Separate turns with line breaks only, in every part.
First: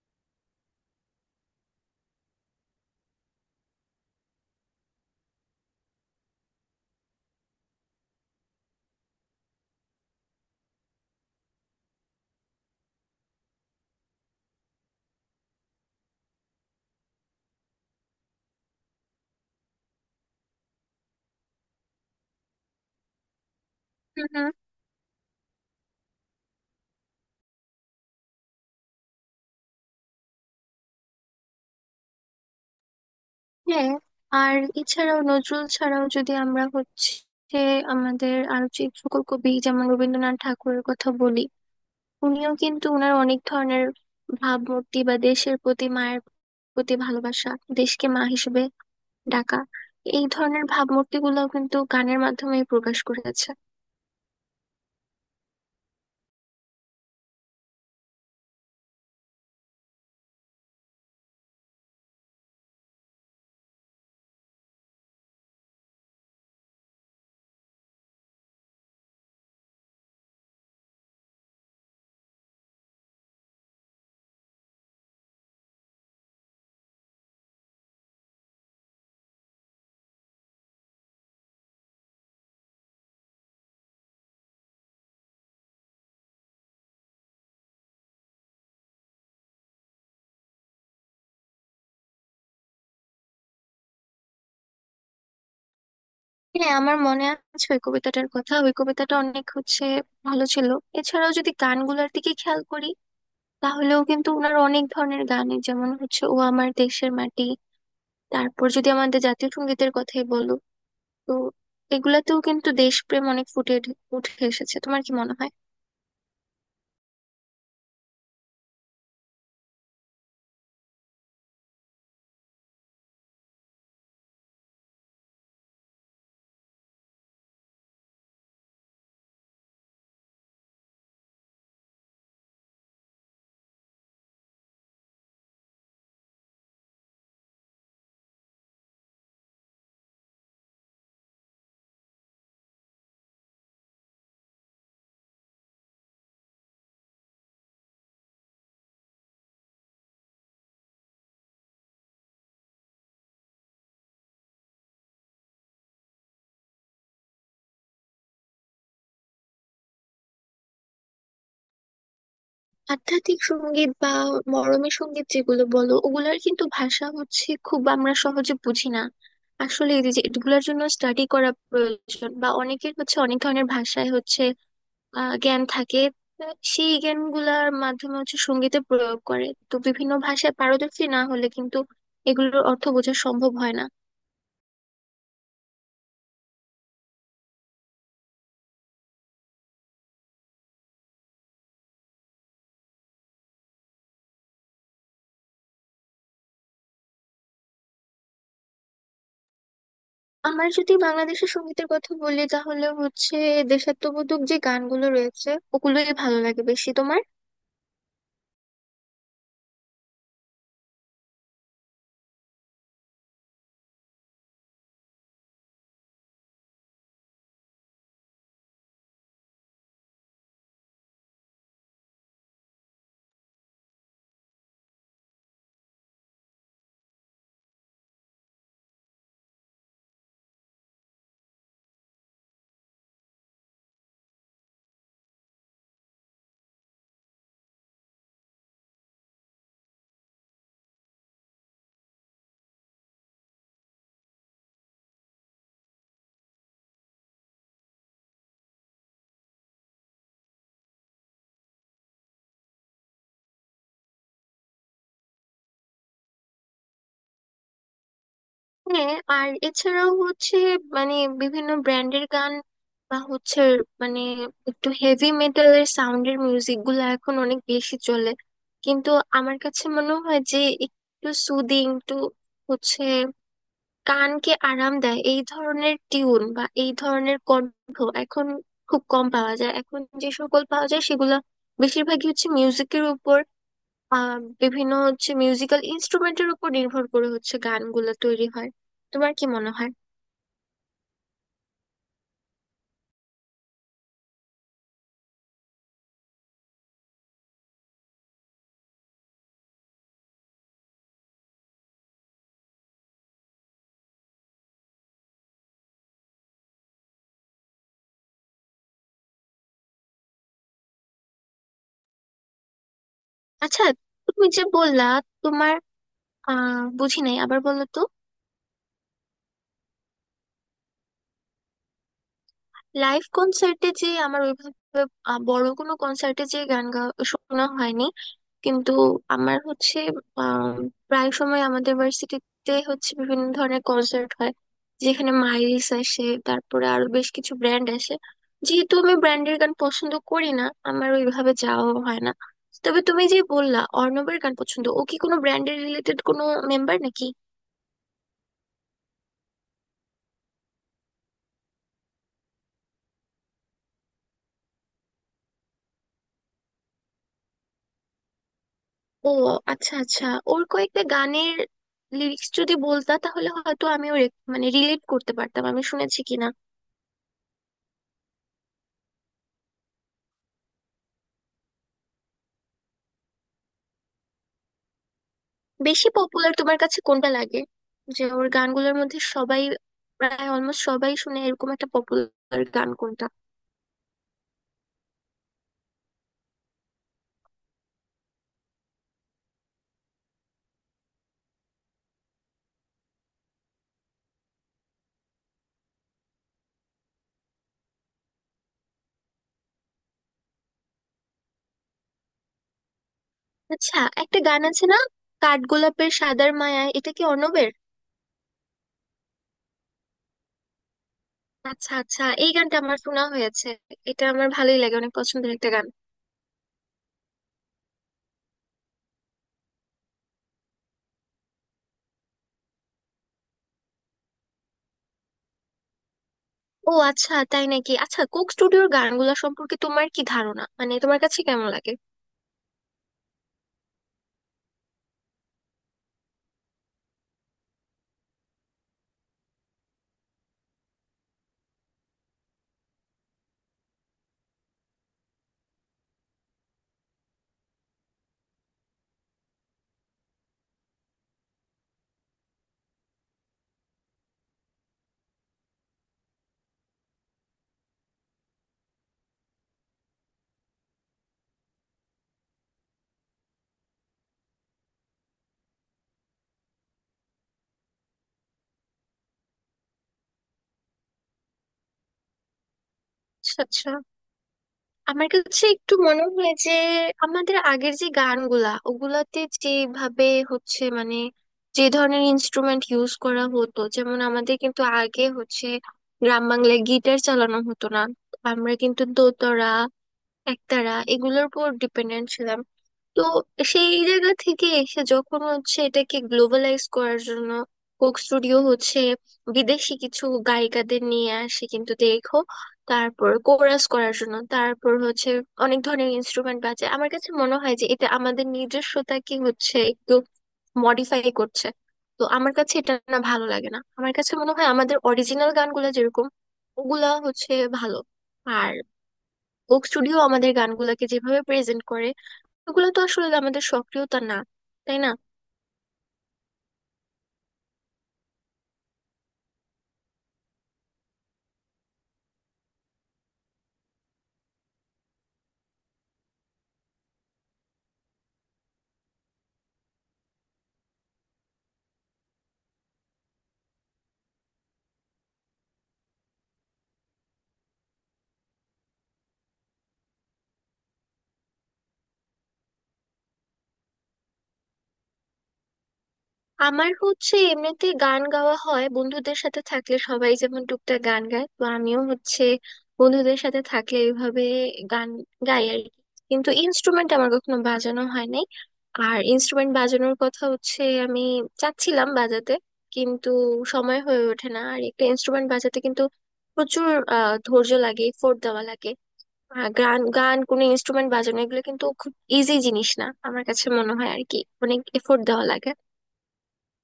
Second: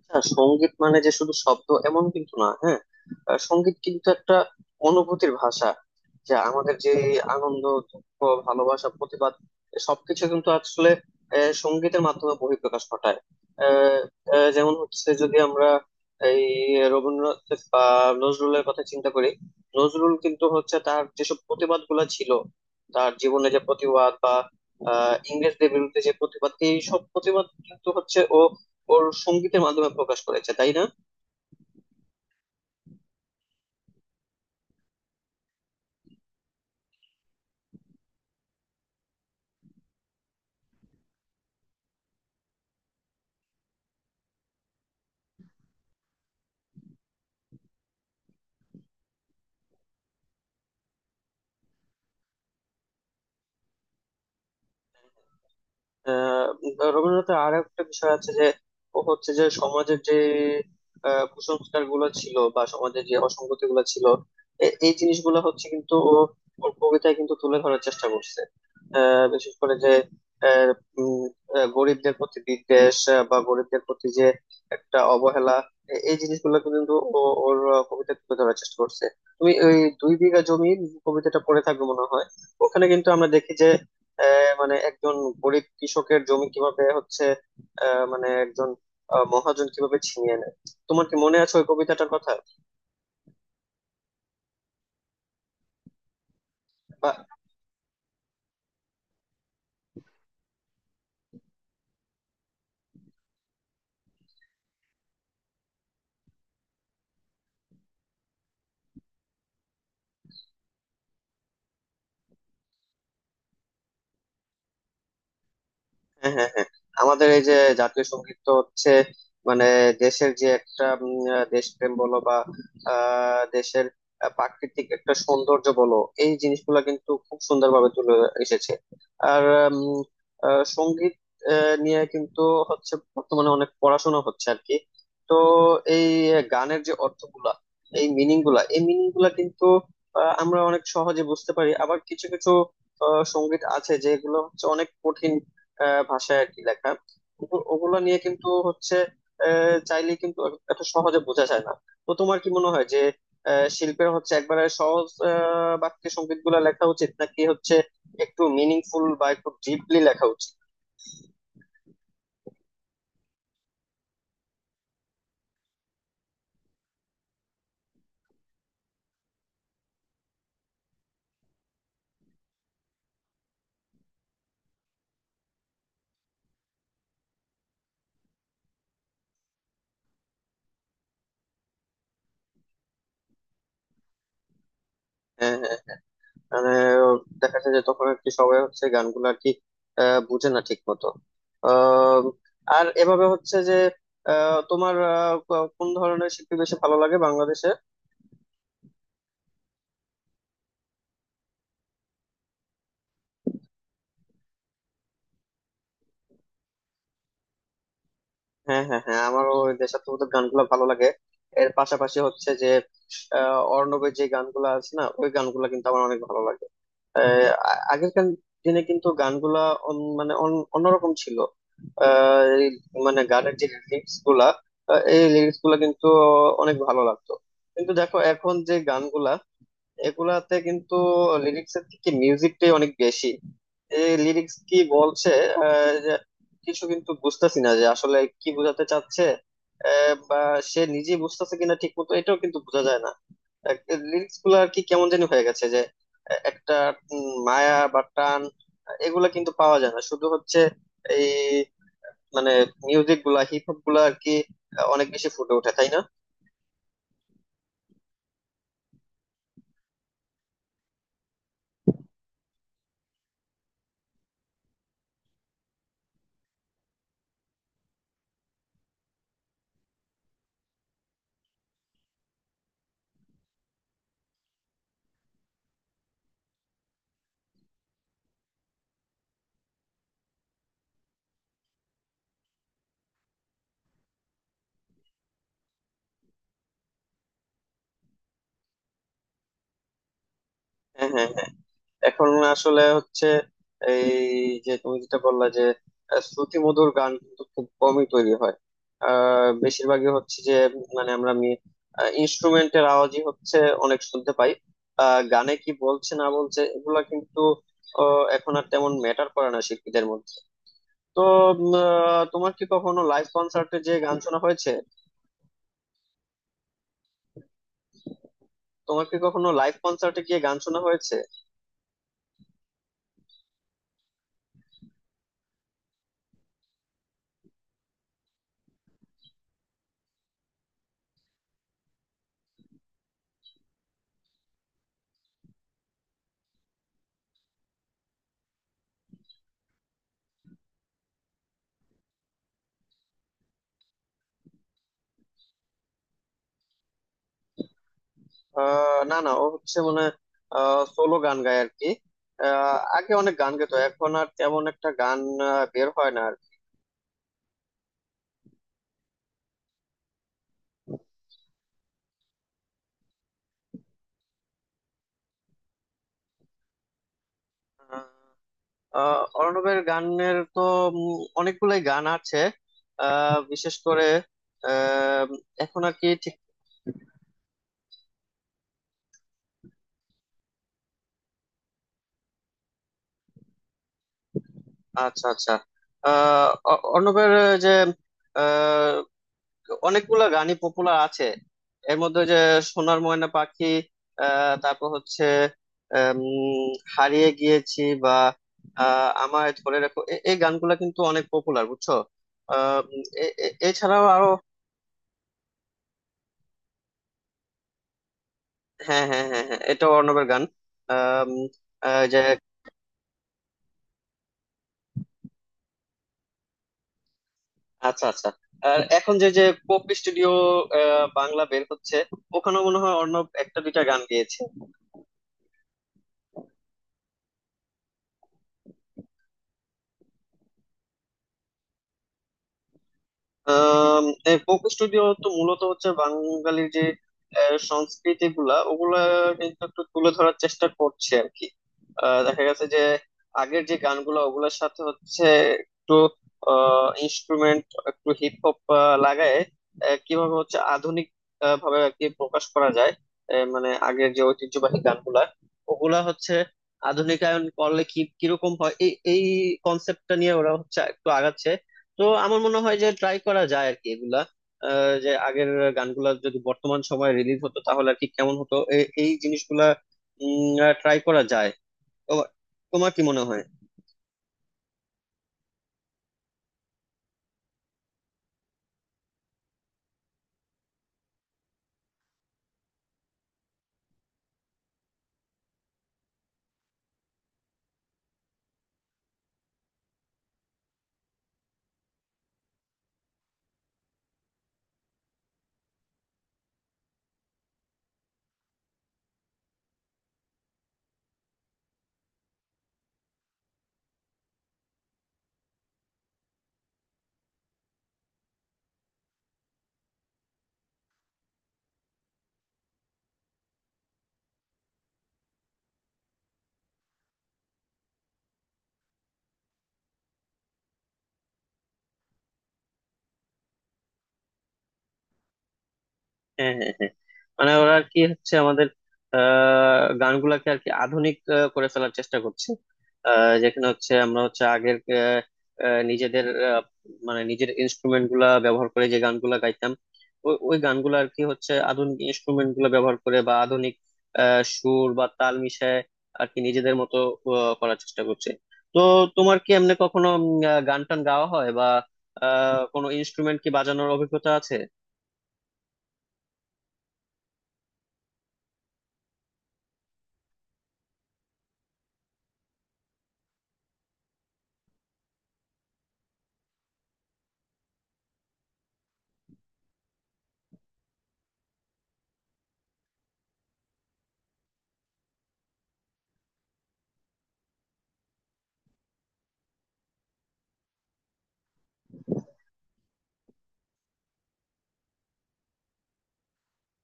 আচ্ছা সঙ্গীত মানে যে শুধু শব্দ এমন কিন্তু না, হ্যাঁ সঙ্গীত কিন্তু একটা অনুভূতির ভাষা, যা আমাদের যে আনন্দ, দুঃখ, ভালোবাসা, প্রতিবাদ সবকিছু কিন্তু আসলে সঙ্গীতের মাধ্যমে বহিঃপ্রকাশ ঘটায়। আহ, যেমন হচ্ছে যদি আমরা এই রবীন্দ্রনাথ বা নজরুলের কথা চিন্তা করি, নজরুল কিন্তু হচ্ছে তার যেসব প্রতিবাদ গুলা ছিল, তার জীবনে যে প্রতিবাদ
হুম
বা
হুম,
ইংরেজদের বিরুদ্ধে যে প্রতিবাদ, এই সব প্রতিবাদ কিন্তু হচ্ছে ও ওর সঙ্গীতের মাধ্যমে প্রকাশ করেছে, তাই না?
হ্যাঁ। আর এছাড়াও নজরুল ছাড়াও যদি আমরা আমাদের আরো যে সকল কবি যেমন রবীন্দ্রনাথ ঠাকুরের কথা বলি, উনিও কিন্তু ওনার অনেক ধরনের ভাবমূর্তি বা দেশের প্রতি মায়ের প্রতি ভালোবাসা, দেশকে মা হিসেবে ডাকা, এই ধরনের ভাবমূর্তি গুলো কিন্তু গানের মাধ্যমে প্রকাশ করেছে।
আহ রবীন্দ্রনাথের আর একটা বিষয় আছে যে, ও হচ্ছে যে সমাজের যে কুসংস্কার গুলো ছিল বা সমাজের যে অসঙ্গতি গুলো ছিল, এই জিনিসগুলো হচ্ছে কিন্তু ও ওর কবিতায় কিন্তু তুলে ধরার চেষ্টা করছে। বিশেষ করে যে আহ, উম, গরিবদের প্রতি বিদ্বেষ, বা গরিবদের প্রতি যে একটা অবহেলা, এই জিনিসগুলো কিন্তু ও ওর কবিতায় তুলে ধরার চেষ্টা করছে। তুমি ওই দুই বিঘা জমি কবিতাটা পড়ে থাকবে মনে হয়। ওখানে কিন্তু আমরা দেখি যে মানে একজন গরিব কৃষকের জমি কিভাবে হচ্ছে মানে একজন মহাজন কিভাবে ছিনিয়ে নেয়, তোমার কি মনে আছে ওই কবিতাটার কথা
হ্যাঁ আমার
বা
মনে আছে ওই কবিতাটার কথা, ওই কবিতাটা অনেক ভালো ছিল। এছাড়াও যদি গানগুলোর দিকে খেয়াল করি, তাহলেও কিন্তু ওনার অনেক ধরনের গানই যেমন ও আমার দেশের মাটি, তারপর যদি আমাদের জাতীয় সঙ্গীতের কথাই বলো, তো এগুলাতেও কিন্তু দেশপ্রেম অনেক ফুটে উঠে এসেছে। তোমার কি মনে হয়?
হ্যাঁ হ্যাঁ হ্যাঁ, আমাদের এই যে জাতীয় সঙ্গীত তো হচ্ছে মানে দেশের যে একটা দেশপ্রেম বলো বা দেশের প্রাকৃতিক একটা সৌন্দর্য বলো, এই জিনিসগুলো কিন্তু খুব সুন্দরভাবে তুলে এসেছে। আর উম, সঙ্গীত নিয়ে কিন্তু হচ্ছে বর্তমানে অনেক পড়াশোনা হচ্ছে আর কি। তো এই গানের যে অর্থগুলা, এই মিনিং গুলা, এই মিনিং গুলা কিন্তু আমরা অনেক সহজে বুঝতে পারি। আবার কিছু কিছু সঙ্গীত আছে যেগুলো হচ্ছে অনেক কঠিন ভাষায় আর কি লেখা, ওগুলো নিয়ে কিন্তু হচ্ছে চাইলে কিন্তু এত সহজে বোঝা যায় না। তো তোমার কি মনে হয় যে শিল্পের হচ্ছে একবারে সহজ বাক্যে সংগীত গুলা লেখা উচিত নাকি হচ্ছে একটু মিনিংফুল বা একটু ডিপলি লেখা উচিত?
আধ্যাত্মিক সঙ্গীত বা মরমী সঙ্গীত যেগুলো বলো, ওগুলার কিন্তু ভাষা খুব আমরা সহজে বুঝি না। আসলে এই যে এগুলোর জন্য স্টাডি করা প্রয়োজন, বা অনেকের অনেক ধরনের ভাষায় জ্ঞান থাকে, সেই জ্ঞানগুলার মাধ্যমে সঙ্গীতে প্রয়োগ করে, তো বিভিন্ন ভাষায় পারদর্শী না হলে কিন্তু এগুলোর অর্থ বোঝা সম্ভব হয় না।
হ্যাঁ হ্যাঁ, মানে দেখা যায় যে তখন আর কি সবাই হচ্ছে গানগুলো আর কি বুঝে না ঠিক মতো। আহ, আর এভাবে হচ্ছে যে তোমার কোন ধরনের শিল্পী বেশি ভালো লাগে বাংলাদেশে?
আমার যদি বাংলাদেশের সঙ্গীতের কথা বলি, তাহলে দেশাত্মবোধক যে গানগুলো রয়েছে, ওগুলোই ভালো লাগে বেশি তোমার।
হ্যাঁ হ্যাঁ হ্যাঁ, আমারও ওই দেশাত্মবোধক গানগুলো ভালো লাগে। এর পাশাপাশি হচ্ছে যে অর্ণবের যে গানগুলো আছে না, ওই গানগুলো কিন্তু আমার অনেক ভালো লাগে। আহ, আ- আগের কান- দিনে কিন্তু গানগুলা অন্যরকম ছিল। এই মানে গানের যে লিরিক্স গুলা, এই লিরিক্স গুলা কিন্তু অনেক ভালো লাগতো। কিন্তু দেখো এখন যে গানগুলা, এগুলাতে কিন্তু লিরিক্স এর থেকে মিউজিকটাই অনেক বেশি। এই লিরিক্স কি বলছে যে কিছু কিন্তু বুঝতেছি না যে আসলে কি বোঝাতে চাচ্ছে, বা সে নিজে বুঝতেছে কিনা ঠিক মতো, এটাও কিন্তু বোঝা যায় না। লিরিক্স গুলো আর কি কেমন জানি হয়ে গেছে যে একটা মায়া বা টান এগুলা কিন্তু পাওয়া যায় না, শুধু হচ্ছে এই মানে মিউজিক গুলা, হিপ হপ গুলা আর কি অনেক বেশি ফুটে ওঠে, তাই না?
হ্যাঁ আর এছাড়াও মানে বিভিন্ন ব্র্যান্ডের গান বা মানে একটু হেভি মেটালের সাউন্ডের মিউজিক গুলো এখন অনেক বেশি চলে, কিন্তু আমার কাছে মনে হয় যে একটু সুদিং, একটু হচ্ছে কানকে আরাম দেয়, এই ধরনের টিউন বা এই ধরনের কণ্ঠ এখন খুব কম পাওয়া যায়। এখন যে সকল পাওয়া যায় সেগুলো বেশিরভাগই মিউজিকের উপর, আহ বিভিন্ন মিউজিক্যাল ইনস্ট্রুমেন্টের উপর নির্ভর করে গানগুলো তৈরি হয়। তোমার কি মনে হয়?
হ্যাঁ হ্যাঁ হ্যাঁ, এখন আসলে হচ্ছে এই যে তুমি যেটা বললা যে শ্রুতিমধুর গান কিন্তু খুব কমই তৈরি হয়। বেশিরভাগই হচ্ছে যে মানে আমরা ইনস্ট্রুমেন্টের আওয়াজই হচ্ছে অনেক শুনতে পাই। গানে কি বলছে না বলছে এগুলা কিন্তু এখন আর তেমন ম্যাটার করে না শিল্পীদের মধ্যে। তো তোমার কি কখনো লাইভ কনসার্টে
আচ্ছা,
যে গান শোনা
তুমি যে
হয়েছে?
বললা, তোমার বুঝি নাই, আবার বলো তো।
তোমার কি কখনো লাইভ কনসার্টে গিয়ে গান শোনা হয়েছে?
লাইভ কনসার্টে যে আমার ওইভাবে বড় কোনো কনসার্টে যে গান গা শোনা হয়নি, কিন্তু আমার আম, প্রায় সময় আমাদের ভার্সিটিতে বিভিন্ন ধরনের কনসার্ট হয়, যেখানে মাইরিস আসে, তারপরে আরো বেশ কিছু ব্র্যান্ড আসে। যেহেতু আমি ব্র্যান্ডের গান পছন্দ করি না, আমার ওইভাবে যাওয়া হয় না। তবে তুমি যে বললা অর্ণবের গান পছন্দ, ও কি কোনো ব্র্যান্ডের রিলেটেড কোনো মেম্বার নাকি?
না না, ও হচ্ছে মানে সোলো গান গায় আর কি। আগে অনেক গান গেতো, এখন আর তেমন একটা গান বের হয় না আর কি।
ও, আচ্ছা আচ্ছা। ওর কয়েকটা গানের লিরিক্স যদি বলতা, তাহলে হয়তো আমিও মানে রিলেট করতে পারতাম আমি শুনেছি কিনা।
অর্ণবের গানের তো অনেকগুলাই গান আছে, বিশেষ করে আহ, এখন আর
বেশি
কি ঠিক
পপুলার তোমার কাছে কোনটা লাগে, যে ওর গানগুলোর মধ্যে সবাই, প্রায় অলমোস্ট সবাই শুনে, এরকম একটা পপুলার গান কোনটা?
আচ্ছা আচ্ছা, অর্ণবের যে অনেকগুলা গানই পপুলার আছে। এর মধ্যে যে সোনার ময়না পাখি, তারপর হচ্ছে আম, হারিয়ে গিয়েছি বা আমায় ধরে রাখো, এই গানগুলা কিন্তু অনেক পপুলার, বুঝছো? আহ, উম, এ- এ-
আচ্ছা,
এছাড়াও আরো
একটা গান আছে না, কাঠগোলাপের সাদার মায়া, এটা কি অর্ণবের?
হ্যাঁ হ্যাঁ হ্যাঁ হ্যাঁ, এটা অর্ণবের গান। আম,
আচ্ছা
যে
আচ্ছা, এই গানটা আমার শোনা হয়েছে। এটা আমার ভালোই লাগে, অনেক পছন্দের একটা গান।
আচ্ছা আচ্ছা, আর এখন যে যে পপ স্টুডিও বাংলা বের হচ্ছে, ওখানেও মনে হয় অর্ণব একটা দুইটা গান গেয়েছে।
ও আচ্ছা, তাই নাকি? আচ্ছা, কোক স্টুডিওর গানগুলো সম্পর্কে তোমার কি ধারণা, মানে তোমার কাছে কেমন লাগে?
কোক স্টুডিও তো মূলত হচ্ছে বাঙালির যে সংস্কৃতি গুলা, ওগুলা কিন্তু একটু তুলে ধরার চেষ্টা করছে আর কি। দেখা গেছে যে আগের যে গানগুলো ওগুলোর সাথে হচ্ছে একটু ইনস্ট্রুমেন্ট, একটু হিপ হপ লাগায় কিভাবে হচ্ছে আধুনিক ভাবে আর কি প্রকাশ করা যায়। মানে আগের যে ঐতিহ্যবাহী গানগুলা ওগুলা হচ্ছে আধুনিকায়ন করলে কি কিরকম হয়, এই এই কনসেপ্টটা নিয়ে ওরা হচ্ছে একটু আগাচ্ছে। তো আমার মনে হয় যে ট্রাই করা যায় আর কি এগুলা, যে আগের গানগুলা যদি বর্তমান সময়ে রিলিজ হতো তাহলে আর কি কেমন হতো, এই জিনিসগুলা ট্রাই করা যায়। তো তোমার কি মনে হয়?
আচ্ছা আচ্ছা, আমার কাছে একটু মনে হয় যে আমাদের আগের যে গানগুলা, ওগুলাতে যেভাবে হচ্ছে মানে যে ধরনের ইনস্ট্রুমেন্ট ইউজ করা হতো, যেমন আমাদের কিন্তু আগে গ্রাম বাংলায় গিটার চালানো হতো না, আমরা কিন্তু দোতারা, একতারা এগুলোর উপর ডিপেন্ডেন্ট ছিলাম। তো সেই জায়গা থেকে এসে যখন এটাকে গ্লোবালাইজ করার জন্য কোক স্টুডিও বিদেশি কিছু গায়িকাদের নিয়ে আসে, কিন্তু দেখো, তারপর কোরাস করার জন্য, তারপর অনেক ধরনের ইনস্ট্রুমেন্ট বাজে। আমার কাছে মনে হয় যে এটা আমাদের নিজস্বতাকে একটু মডিফাই করছে। তো আমার কাছে এটা না, ভালো লাগে না। আমার কাছে মনে হয় আমাদের অরিজিনাল গানগুলো যেরকম, ওগুলা ভালো। আর কোক স্টুডিও আমাদের গানগুলাকে যেভাবে প্রেজেন্ট করে, ওগুলো তো আসলে আমাদের সক্রিয়তা না, তাই না?
হ্যাঁ হ্যাঁ হ্যাঁ, মানে ওরা আর কি হচ্ছে আমাদের গানগুলাকে আর কি আধুনিক করে ফেলার চেষ্টা করছে। যেখানে হচ্ছে আমরা হচ্ছে আগের নিজেদের মানে নিজের ইনস্ট্রুমেন্ট গুলা ব্যবহার করে যে গানগুলা গাইতাম, ওই ওই গানগুলো আর কি হচ্ছে আধুনিক ইনস্ট্রুমেন্ট গুলা ব্যবহার করে বা আধুনিক সুর বা তাল মিশায় আর কি নিজেদের মতো করার চেষ্টা করছে। তো তোমার কি এমনি কখনো গান টান গাওয়া হয় বা কোনো ইনস্ট্রুমেন্ট কি বাজানোর অভিজ্ঞতা আছে?
আমার এমনিতে গান গাওয়া হয় বন্ধুদের সাথে থাকলে, সবাই যেমন টুকটাক গান গায়, তো আমিও বন্ধুদের সাথে থাকলে এইভাবে গান গাই আর কি। কিন্তু ইনস্ট্রুমেন্ট আমার কখনো বাজানো হয় নাই। আর ইনস্ট্রুমেন্ট বাজানোর কথা আমি চাচ্ছিলাম বাজাতে, কিন্তু সময় হয়ে ওঠে না। আর একটা ইনস্ট্রুমেন্ট বাজাতে কিন্তু প্রচুর ধৈর্য লাগে, এফোর্ট দেওয়া লাগে। গান গান কোনো ইনস্ট্রুমেন্ট বাজানো এগুলো কিন্তু খুব ইজি জিনিস না, আমার কাছে মনে হয় আর কি, অনেক এফোর্ট দেওয়া লাগে।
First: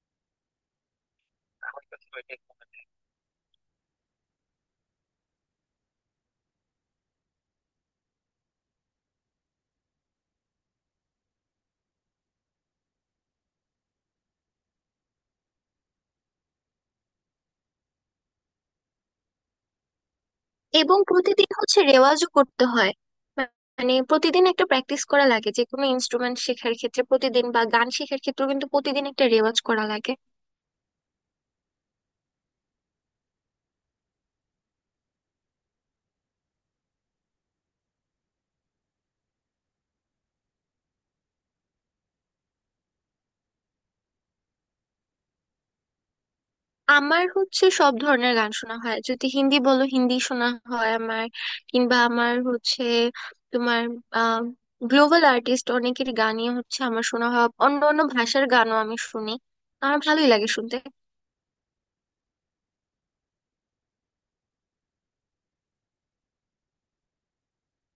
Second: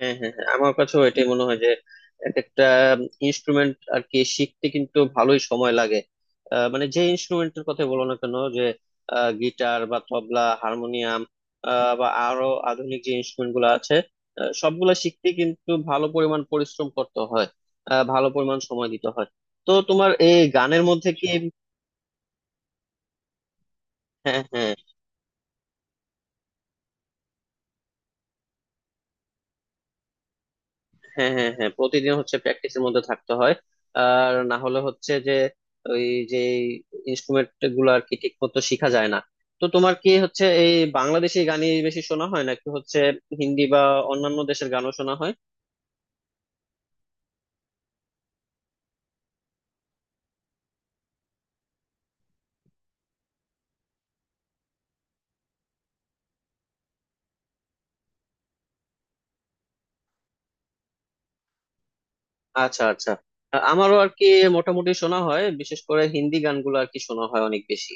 হ্যাঁ হ্যাঁ হ্যাঁ, আমার কাছেও এটাই মনে হয় যে এক একটা ইনস্ট্রুমেন্ট আর কি শিখতে কিন্তু ভালোই সময় লাগে। মানে যে ইনস্ট্রুমেন্টের কথা বলো না কেন, যে গিটার বা তবলা, হারমোনিয়াম বা আরো আধুনিক যে ইনস্ট্রুমেন্ট গুলো আছে, সবগুলা শিখতে কিন্তু ভালো পরিমাণ পরিশ্রম করতে হয়, ভালো পরিমাণ সময় দিতে হয়। তো তোমার এই গানের
এবং
মধ্যে কি
প্রতিদিন রেওয়াজও করতে হয়। মা- মানে
হ্যাঁ
প্রতিদিন একটা
হ্যাঁ,
প্র্যাকটিস করা লাগে, যে কোনো ইনস্ট্রুমেন্ট শেখার ক্ষেত্রে প্রতিদিন, বা গান শেখার ক্ষেত্রেও কিন্তু প্রতিদিন একটা রেওয়াজ করা লাগে।
হ্যাঁ হ্যাঁ হ্যাঁ, প্রতিদিন হচ্ছে প্র্যাকটিসের মধ্যে থাকতে হয়, আর না হলে হচ্ছে যে ওই যে ইনস্ট্রুমেন্ট গুলো আর কি ঠিক মতো শিখা যায় না। তো তোমার কি হচ্ছে এই বাংলাদেশি গানই বেশি শোনা হয় নাকি হচ্ছে হিন্দি বা অন্যান্য দেশের গানও শোনা হয়?
আমার সব ধরনের গান শোনা হয়, যদি হিন্দি বলো হিন্দি শোনা হয় আমার, কিংবা আমার হচ্ছে তোমার আহ গ্লোবাল আর্টিস্ট অনেকের গানই আমার শোনা হয়, অন্য অন্য ভাষার গানও আমি শুনি, আমার ভালোই লাগে শুনতে।
আচ্ছা আচ্ছা, আমারও আর কি মোটামুটি শোনা হয়, বিশেষ করে হিন্দি গানগুলো আর কি শোনা হয় অনেক বেশি।